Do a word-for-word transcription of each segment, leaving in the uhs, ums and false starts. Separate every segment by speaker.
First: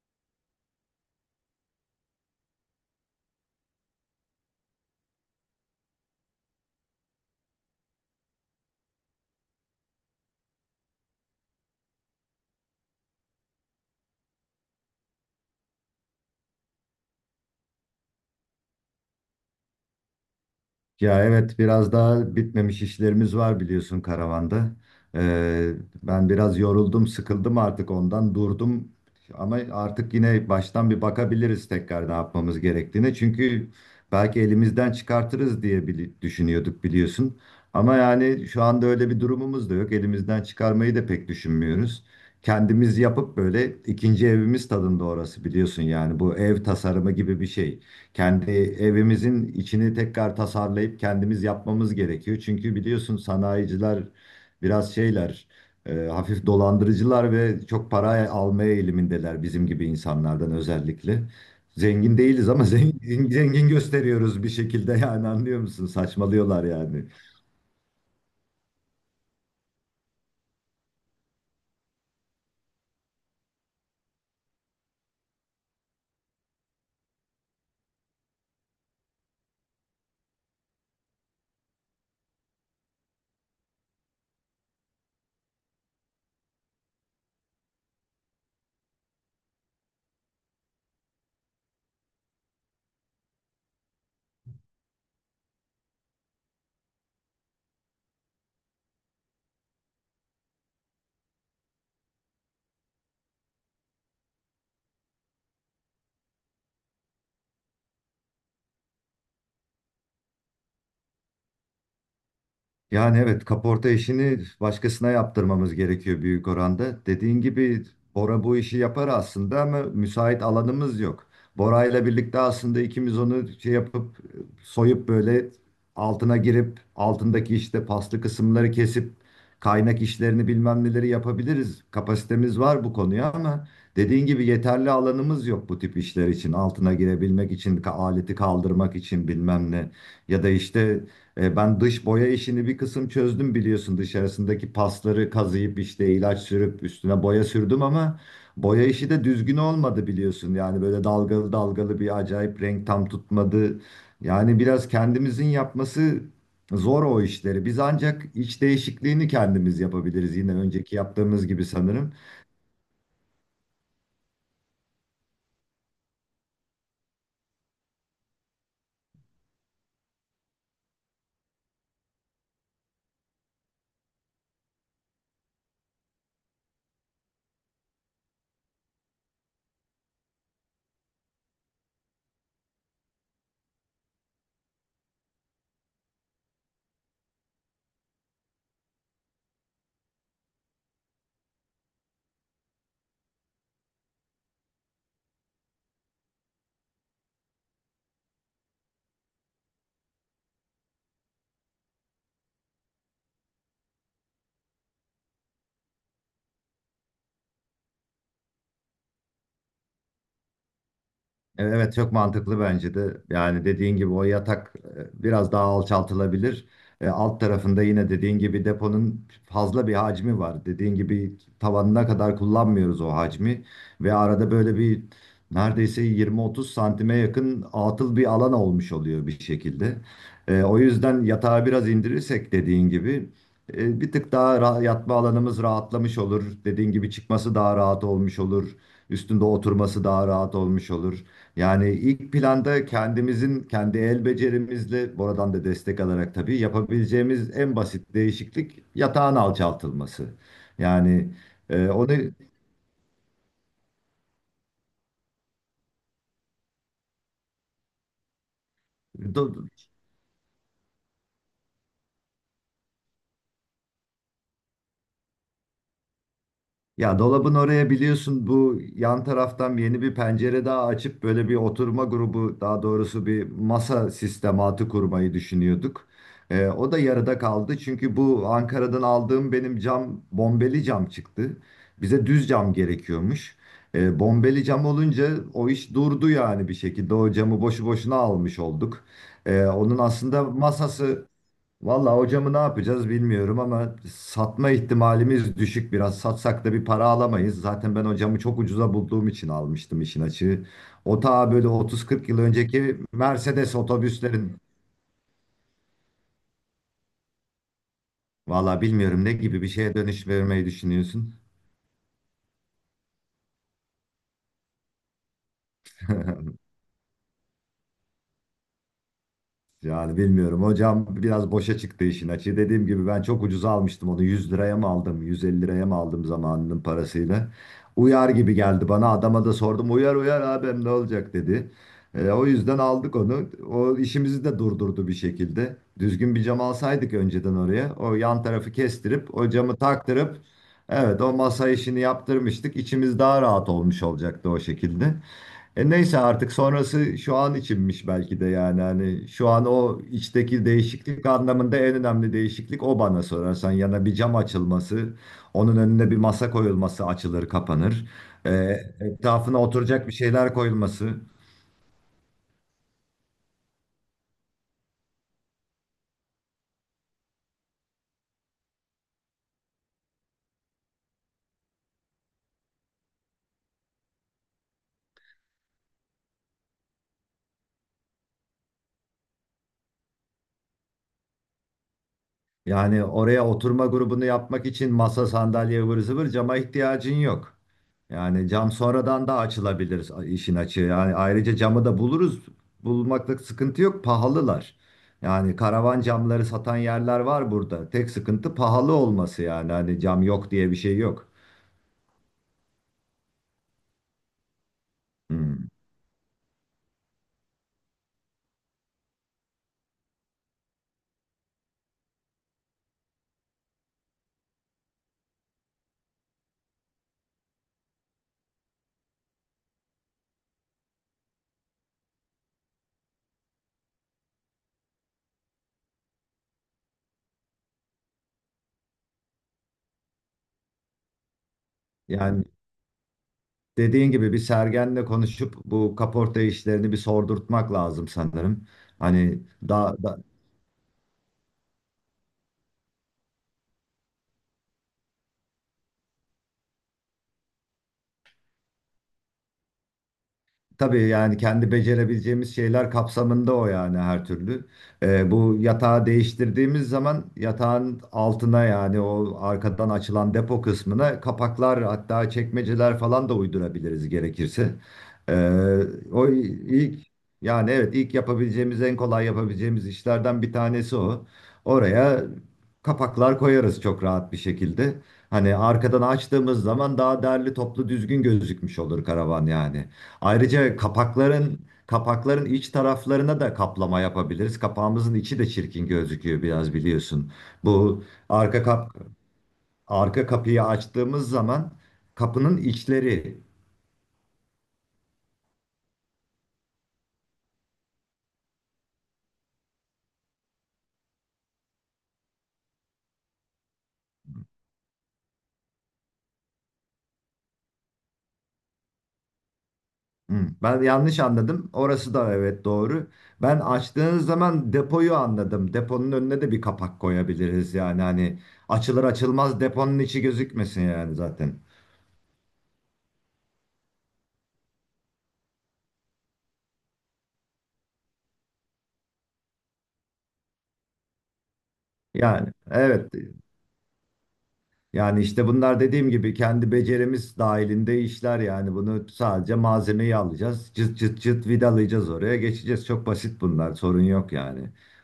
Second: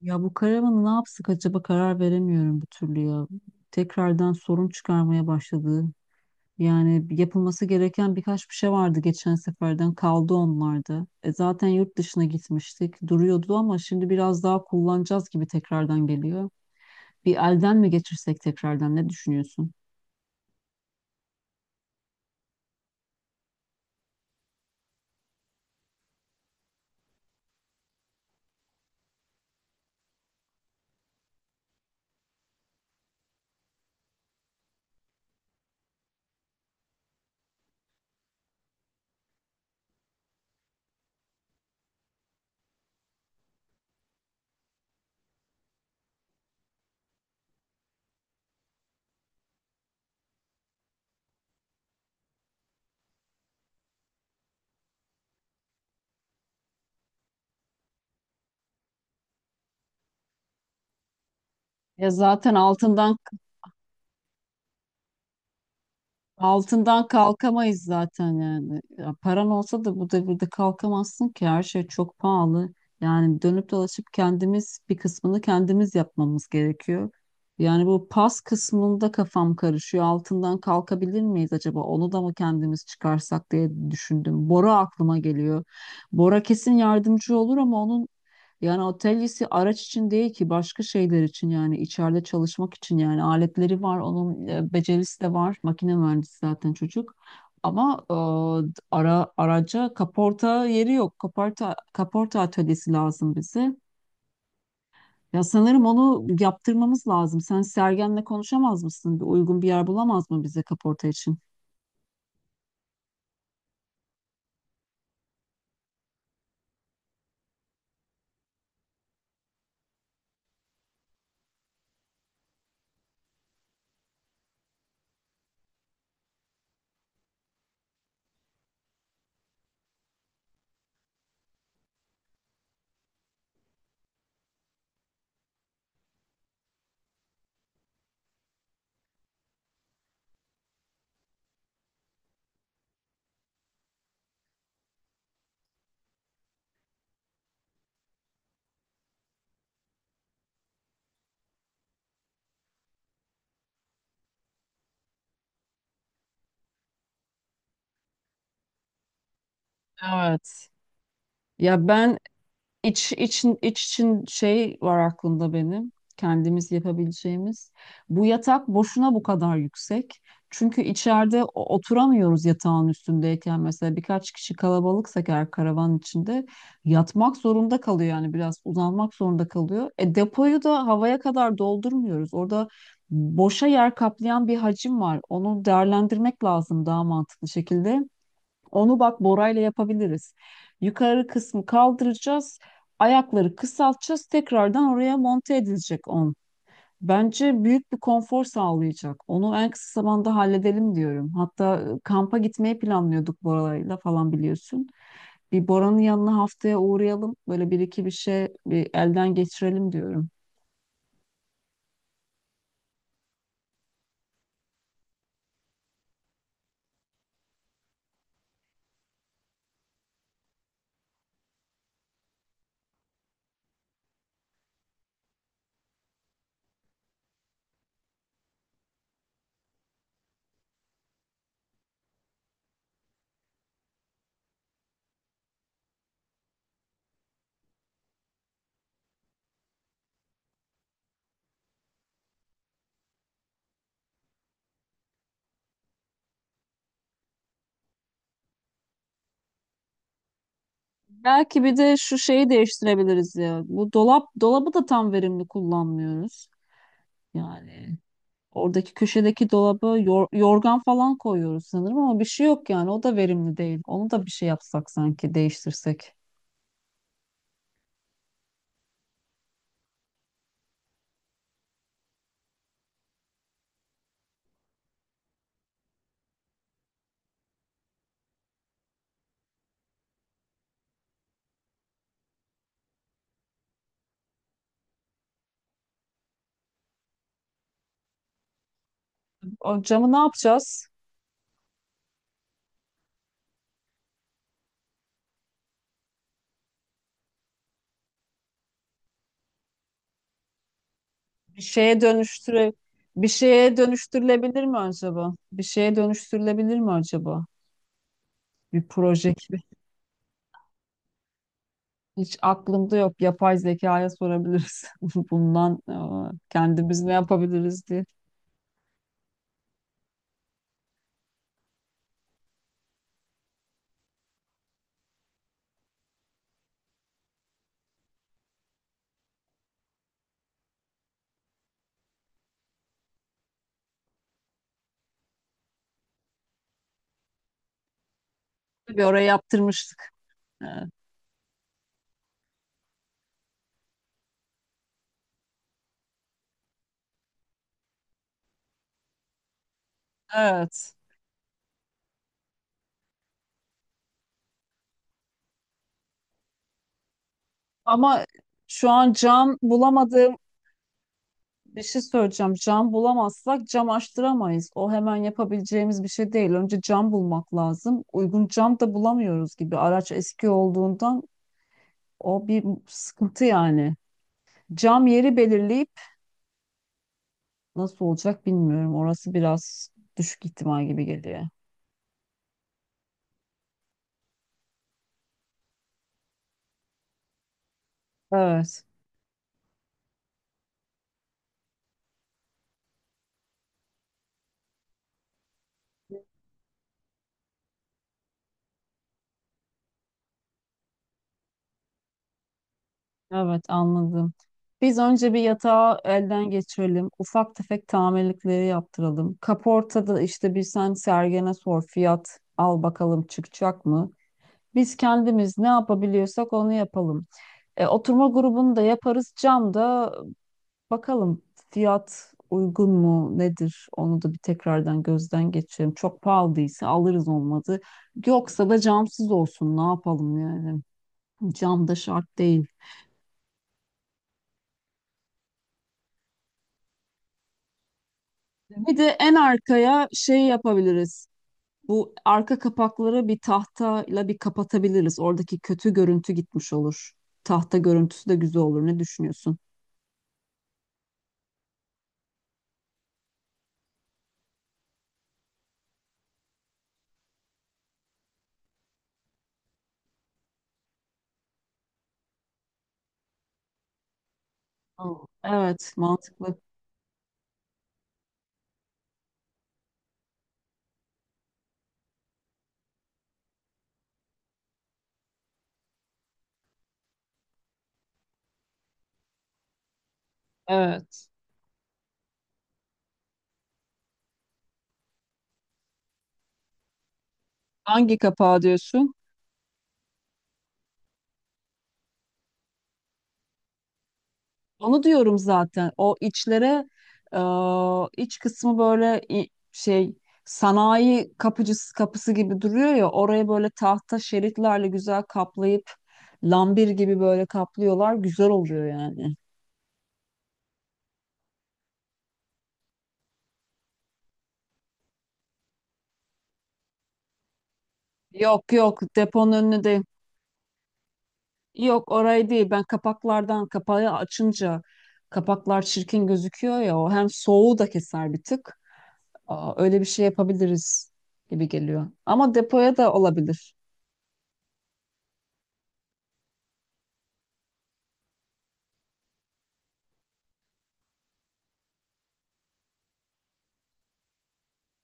Speaker 1: Ya bu karavanı ne yapsak acaba karar veremiyorum bir türlü ya. Tekrardan sorun çıkarmaya başladı. Yani yapılması gereken birkaç bir şey vardı, geçen seferden kaldı onlarda. E zaten yurt dışına gitmiştik, duruyordu ama şimdi biraz daha kullanacağız gibi tekrardan geliyor. Bir elden mi geçirsek tekrardan, ne düşünüyorsun?
Speaker 2: Ya evet biraz daha bitmemiş işlerimiz var biliyorsun karavanda. Ee, Ben biraz yoruldum, sıkıldım artık ondan durdum. Ama artık yine baştan bir bakabiliriz tekrar ne yapmamız gerektiğine. Çünkü belki elimizden çıkartırız diye bili- düşünüyorduk biliyorsun. Ama yani şu anda öyle bir durumumuz da yok. Elimizden çıkarmayı da pek düşünmüyoruz. Kendimiz yapıp böyle ikinci evimiz tadında orası biliyorsun yani bu ev tasarımı gibi bir şey. Kendi evimizin içini tekrar tasarlayıp kendimiz yapmamız gerekiyor. Çünkü biliyorsun sanayiciler biraz şeyler, e, hafif dolandırıcılar ve çok para almaya eğilimindeler bizim gibi insanlardan özellikle.
Speaker 1: Ya
Speaker 2: Zengin değiliz
Speaker 1: zaten
Speaker 2: ama
Speaker 1: altından...
Speaker 2: zengin, zengin gösteriyoruz bir şekilde yani anlıyor musun? Saçmalıyorlar yani.
Speaker 1: Altından kalkamayız zaten yani. Ya paran olsa da bu devirde kalkamazsın ki, her şey çok pahalı. Yani dönüp dolaşıp kendimiz, bir kısmını kendimiz yapmamız gerekiyor. Yani bu pas kısmında kafam karışıyor. Altından kalkabilir miyiz acaba? Onu da mı kendimiz çıkarsak diye düşündüm. Bora aklıma geliyor. Bora kesin yardımcı olur ama onun, yani atölyesi araç için değil ki, başka şeyler için yani, içeride çalışmak için yani. Aletleri var onun, e, becerisi de var, makine mühendisi zaten çocuk, ama e, ara araca kaporta yeri yok. Kaporta kaporta atölyesi lazım bize. Ya sanırım onu yaptırmamız lazım. Sen Sergen'le konuşamaz mısın? Bir uygun bir yer bulamaz mı bize kaporta için?
Speaker 2: Yani evet kaporta işini başkasına yaptırmamız gerekiyor büyük oranda. Dediğin gibi Bora bu işi yapar aslında ama müsait alanımız yok. Bora ile birlikte aslında ikimiz onu şey yapıp soyup böyle altına girip altındaki işte paslı kısımları kesip kaynak işlerini bilmem neleri yapabiliriz. Kapasitemiz var bu konuya ama dediğin gibi yeterli alanımız yok bu tip işler için. Altına girebilmek için, ka- aleti kaldırmak için bilmem ne. Ya da işte e, ben dış boya işini bir kısım çözdüm biliyorsun dışarısındaki pasları kazıyıp işte ilaç sürüp üstüne boya sürdüm ama boya işi de düzgün olmadı biliyorsun yani böyle dalgalı dalgalı bir acayip renk tam tutmadı. Yani biraz kendimizin yapması zor o işleri, biz ancak iç değişikliğini kendimiz yapabiliriz
Speaker 1: Evet.
Speaker 2: yine önceki yaptığımız gibi
Speaker 1: Ya
Speaker 2: sanırım.
Speaker 1: ben... İç, için, iç için şey var aklımda benim. Kendimiz yapabileceğimiz. Bu yatak boşuna bu kadar yüksek. Çünkü içeride o- oturamıyoruz yatağın üstündeyken. Mesela birkaç kişi kalabalıksak eğer, karavan içinde yatmak zorunda kalıyor yani, biraz uzanmak zorunda kalıyor. E depoyu da havaya kadar doldurmuyoruz. Orada boşa yer kaplayan bir hacim var. Onu değerlendirmek lazım daha mantıklı şekilde. Onu bak Bora'yla yapabiliriz. Yukarı kısmı kaldıracağız. Ayakları kısaltacağız. Tekrardan oraya monte edilecek on. Bence büyük bir konfor sağlayacak. Onu en kısa zamanda halledelim diyorum. Hatta e, kampa gitmeyi planlıyorduk Bora'yla falan, biliyorsun. Bir Bora'nın yanına haftaya uğrayalım. Böyle bir iki bir şey, bir elden geçirelim diyorum.
Speaker 2: E, Evet çok mantıklı bence de. Yani dediğin gibi o yatak e, biraz daha alçaltılabilir. E, Alt tarafında yine dediğin gibi deponun fazla bir hacmi var. Dediğin gibi tavanına kadar kullanmıyoruz o hacmi. Ve arada böyle bir neredeyse yirmi otuz santime yakın atıl bir alan olmuş oluyor bir şekilde. E, O yüzden yatağı biraz indirirsek dediğin gibi e, bir tık daha ra- yatma alanımız rahatlamış olur. Dediğin gibi çıkması daha rahat olmuş olur. Üstünde oturması daha rahat olmuş olur. Yani ilk planda kendimizin kendi el becerimizle buradan da destek alarak tabii yapabileceğimiz en basit değişiklik yatağın alçaltılması. Yani
Speaker 1: Belki bir
Speaker 2: e,
Speaker 1: de
Speaker 2: onu
Speaker 1: şu şeyi değiştirebiliriz ya. Bu dolap dolabı da tam verimli kullanmıyoruz. Yani oradaki köşedeki
Speaker 2: do-
Speaker 1: dolaba yor- yorgan falan koyuyoruz sanırım ama bir şey yok yani. O da verimli değil. Onu da bir şey yapsak, sanki değiştirsek.
Speaker 2: ya dolabın oraya biliyorsun bu yan taraftan yeni bir pencere daha açıp böyle bir oturma grubu daha doğrusu bir masa sistematı kurmayı düşünüyorduk. Ee, o da yarıda kaldı çünkü bu Ankara'dan aldığım benim cam bombeli cam çıktı. Bize düz cam gerekiyormuş. Ee, bombeli cam olunca o iş durdu yani bir şekilde o camı boşu boşuna almış olduk. Ee,
Speaker 1: O
Speaker 2: onun
Speaker 1: camı ne
Speaker 2: aslında
Speaker 1: yapacağız?
Speaker 2: masası vallahi hocamı ne yapacağız bilmiyorum ama satma ihtimalimiz düşük biraz. Satsak da bir para alamayız. Zaten ben hocamı çok ucuza bulduğum için almıştım işin açığı. O ta
Speaker 1: Bir
Speaker 2: böyle
Speaker 1: şeye
Speaker 2: otuz kırk yıl
Speaker 1: dönüştüre
Speaker 2: önceki
Speaker 1: bir
Speaker 2: Mercedes
Speaker 1: şeye
Speaker 2: otobüslerin.
Speaker 1: dönüştürülebilir mi acaba? Bir şeye dönüştürülebilir mi acaba?
Speaker 2: Vallahi
Speaker 1: Bir
Speaker 2: bilmiyorum ne
Speaker 1: proje gibi.
Speaker 2: gibi bir şeye dönüş vermeyi düşünüyorsun.
Speaker 1: Hiç aklımda yok. Yapay zekaya sorabiliriz. Bundan e, kendimiz ne yapabiliriz diye.
Speaker 2: Yani bilmiyorum hocam biraz boşa çıktı işin açığı. Dediğim gibi ben çok ucuza almıştım onu, yüz liraya mı aldım yüz elli liraya mı aldım zamanının parasıyla. Uyar gibi geldi bana, adama da sordum, uyar uyar abim ne olacak dedi. E, o yüzden aldık onu. O işimizi de durdurdu bir şekilde. Düzgün bir cam alsaydık önceden oraya, o yan tarafı
Speaker 1: Bir oraya
Speaker 2: kestirip o camı
Speaker 1: yaptırmıştık.
Speaker 2: taktırıp
Speaker 1: Evet.
Speaker 2: evet o masa işini yaptırmıştık. İçimiz daha rahat olmuş olacaktı o şekilde. E neyse artık sonrası şu an içinmiş belki de, yani hani şu an o içteki
Speaker 1: Evet.
Speaker 2: değişiklik anlamında en önemli değişiklik o bana sorarsan, yana bir cam açılması, onun önüne bir masa koyulması, açılır kapanır,
Speaker 1: Ama
Speaker 2: E,
Speaker 1: şu an cam
Speaker 2: etrafına oturacak bir
Speaker 1: bulamadığım...
Speaker 2: şeyler koyulması.
Speaker 1: Bir şey söyleyeceğim. Cam bulamazsak cam açtıramayız. O hemen yapabileceğimiz bir şey değil. Önce cam bulmak lazım. Uygun cam da bulamıyoruz gibi. Araç eski olduğundan o bir sıkıntı yani. Cam yeri belirleyip nasıl olacak bilmiyorum. Orası biraz düşük ihtimal gibi geliyor.
Speaker 2: Yani oraya oturma grubunu yapmak için masa sandalye ıvır zıvır cama ihtiyacın yok. Yani cam
Speaker 1: Evet.
Speaker 2: sonradan da açılabilir işin açığı. Yani ayrıca camı da buluruz. Bulmakta sıkıntı yok. Pahalılar. Yani karavan camları satan yerler var burada. Tek sıkıntı pahalı olması yani. Hani cam yok diye bir şey yok.
Speaker 1: Evet, anladım. Biz önce bir
Speaker 2: Hmm.
Speaker 1: yatağı elden geçirelim. Ufak tefek tamirlikleri yaptıralım. Kaportada işte bir sen Sergen'e sor, fiyat al bakalım, çıkacak mı? Biz kendimiz ne yapabiliyorsak onu yapalım. E, oturma grubunu da yaparız. Cam da bakalım fiyat uygun mu nedir? Onu da bir tekrardan gözden geçirelim. Çok pahalıysa alırız, olmadı yoksa da camsız olsun. Ne yapalım yani? Cam da şart
Speaker 2: Yani
Speaker 1: değil.
Speaker 2: dediğin gibi bir Sergen'le konuşup bu kaporta işlerini bir sordurtmak lazım sanırım.
Speaker 1: Bir de en
Speaker 2: Hani daha
Speaker 1: arkaya şey yapabiliriz. Bu arka kapakları bir tahtayla bir kapatabiliriz. Oradaki kötü görüntü gitmiş olur. Tahta görüntüsü de güzel olur. Ne düşünüyorsun?
Speaker 2: Tabii yani kendi becerebileceğimiz şeyler kapsamında o yani, her türlü. Ee, bu yatağı değiştirdiğimiz zaman yatağın altına, yani o arkadan açılan depo kısmına, kapaklar hatta çekmeceler falan da uydurabiliriz gerekirse.
Speaker 1: Hı.
Speaker 2: Ee,
Speaker 1: Evet,
Speaker 2: o
Speaker 1: mantıklı.
Speaker 2: ilk Yani evet ilk yapabileceğimiz, en kolay yapabileceğimiz işlerden bir tanesi o. Oraya kapaklar koyarız çok rahat bir şekilde. Hani arkadan açtığımız zaman daha derli toplu düzgün gözükmüş olur karavan yani. Ayrıca
Speaker 1: Evet.
Speaker 2: kapakların kapakların iç taraflarına da kaplama yapabiliriz. Kapağımızın içi de çirkin gözüküyor biraz biliyorsun. Bu
Speaker 1: Hangi kapağı
Speaker 2: arka kap
Speaker 1: diyorsun?
Speaker 2: Arka kapıyı açtığımız zaman kapının içleri.
Speaker 1: Onu diyorum zaten. O içlere e, iç kısmı böyle... i- şey, sanayi kapıcısı kapısı gibi duruyor ya, oraya böyle tahta şeritlerle güzel kaplayıp, lambir gibi böyle kaplıyorlar. Güzel oluyor yani.
Speaker 2: Hmm, ben yanlış anladım. Orası da evet doğru. Ben açtığınız zaman depoyu anladım. Deponun önüne de bir kapak koyabiliriz yani, hani
Speaker 1: Yok yok,
Speaker 2: açılır
Speaker 1: deponun
Speaker 2: açılmaz
Speaker 1: önüne
Speaker 2: deponun
Speaker 1: değil.
Speaker 2: içi gözükmesin yani zaten.
Speaker 1: Yok, orayı değil. Ben kapaklardan, kapağı açınca kapaklar çirkin gözüküyor ya, o hem soğuğu da keser bir tık. Aa, öyle bir şey yapabiliriz gibi geliyor.
Speaker 2: Yani
Speaker 1: Ama depoya
Speaker 2: evet
Speaker 1: da olabilir.
Speaker 2: Yani işte bunlar dediğim gibi kendi becerimiz dahilinde işler, yani bunu sadece malzemeyi alacağız, cıt cıt cıt vidalayacağız oraya, geçeceğiz. Çok basit bunlar, sorun yok yani.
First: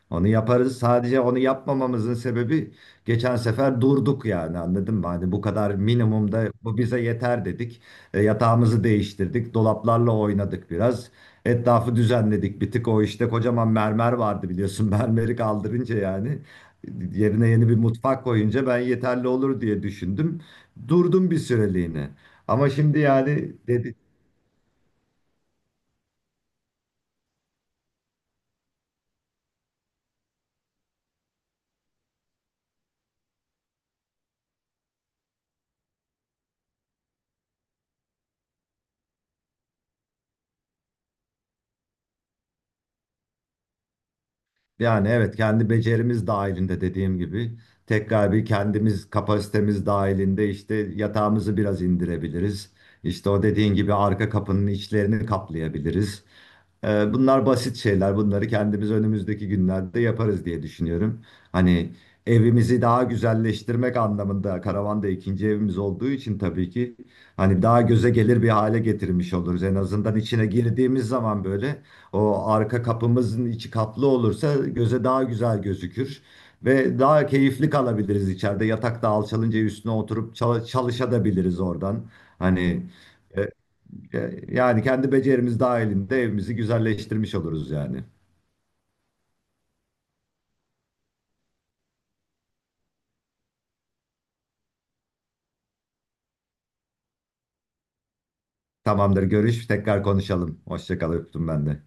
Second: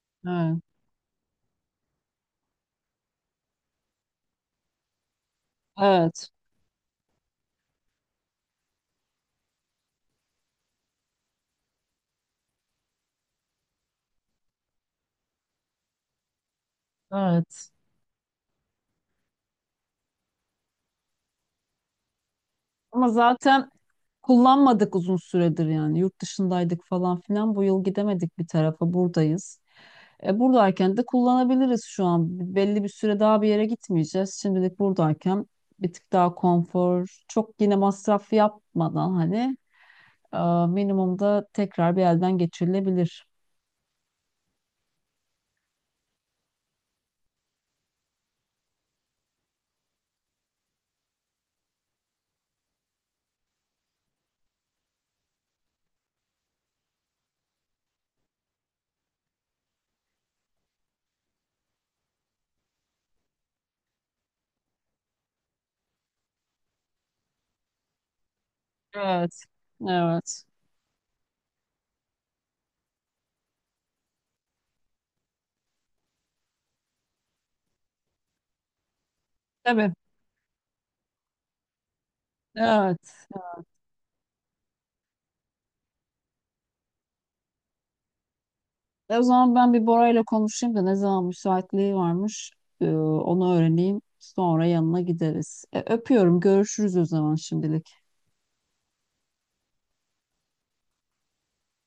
Speaker 2: Onu
Speaker 1: Evet.
Speaker 2: yaparız, sadece onu yapmamamızın sebebi geçen sefer durduk yani anladın mı? Hani bu kadar
Speaker 1: Evet.
Speaker 2: minimumda bu bize yeter dedik. E, yatağımızı değiştirdik, dolaplarla oynadık biraz. Etrafı düzenledik bir tık, o işte kocaman mermer vardı biliyorsun mermeri kaldırınca yani. Yerine yeni
Speaker 1: Evet.
Speaker 2: bir mutfak koyunca ben yeterli olur diye düşündüm. Durdum bir süreliğine. Ama şimdi
Speaker 1: Ama
Speaker 2: yani
Speaker 1: zaten
Speaker 2: dedi,
Speaker 1: kullanmadık uzun süredir yani. Yurt dışındaydık falan filan. Bu yıl gidemedik bir tarafa. Buradayız. E, buradayken de kullanabiliriz şu an. Belli bir süre daha bir yere gitmeyeceğiz. Şimdilik buradayken bir tık daha konfor, çok yine masraf yapmadan, hani e, minimumda tekrar bir elden geçirilebilir.
Speaker 2: Yani evet kendi becerimiz dahilinde dediğim gibi tekrar bir kendimiz kapasitemiz dahilinde işte yatağımızı biraz indirebiliriz. İşte o dediğin gibi arka kapının içlerini kaplayabiliriz. Ee, bunlar basit şeyler. Bunları kendimiz önümüzdeki günlerde yaparız diye düşünüyorum. Hani evimizi daha güzelleştirmek anlamında karavan da ikinci evimiz olduğu için tabii ki hani daha göze gelir bir hale getirmiş
Speaker 1: Evet.
Speaker 2: oluruz. En azından
Speaker 1: Evet.
Speaker 2: içine girdiğimiz zaman böyle o arka kapımızın içi kaplı olursa göze daha güzel gözükür ve daha keyifli kalabiliriz içeride. Yatakta alçalınca
Speaker 1: Tabii.
Speaker 2: üstüne oturup çal- çalışabiliriz oradan. Hani
Speaker 1: Evet.
Speaker 2: e, e, Yani kendi becerimiz dahilinde evimizi güzelleştirmiş oluruz yani.
Speaker 1: E, o zaman ben bir Bora ile konuşayım da ne zaman müsaitliği varmış, e, onu öğreneyim. Sonra yanına gideriz. E, öpüyorum. Görüşürüz o zaman şimdilik.
Speaker 2: Tamamdır, görüş, tekrar konuşalım. Hoşça kal, öptüm ben de.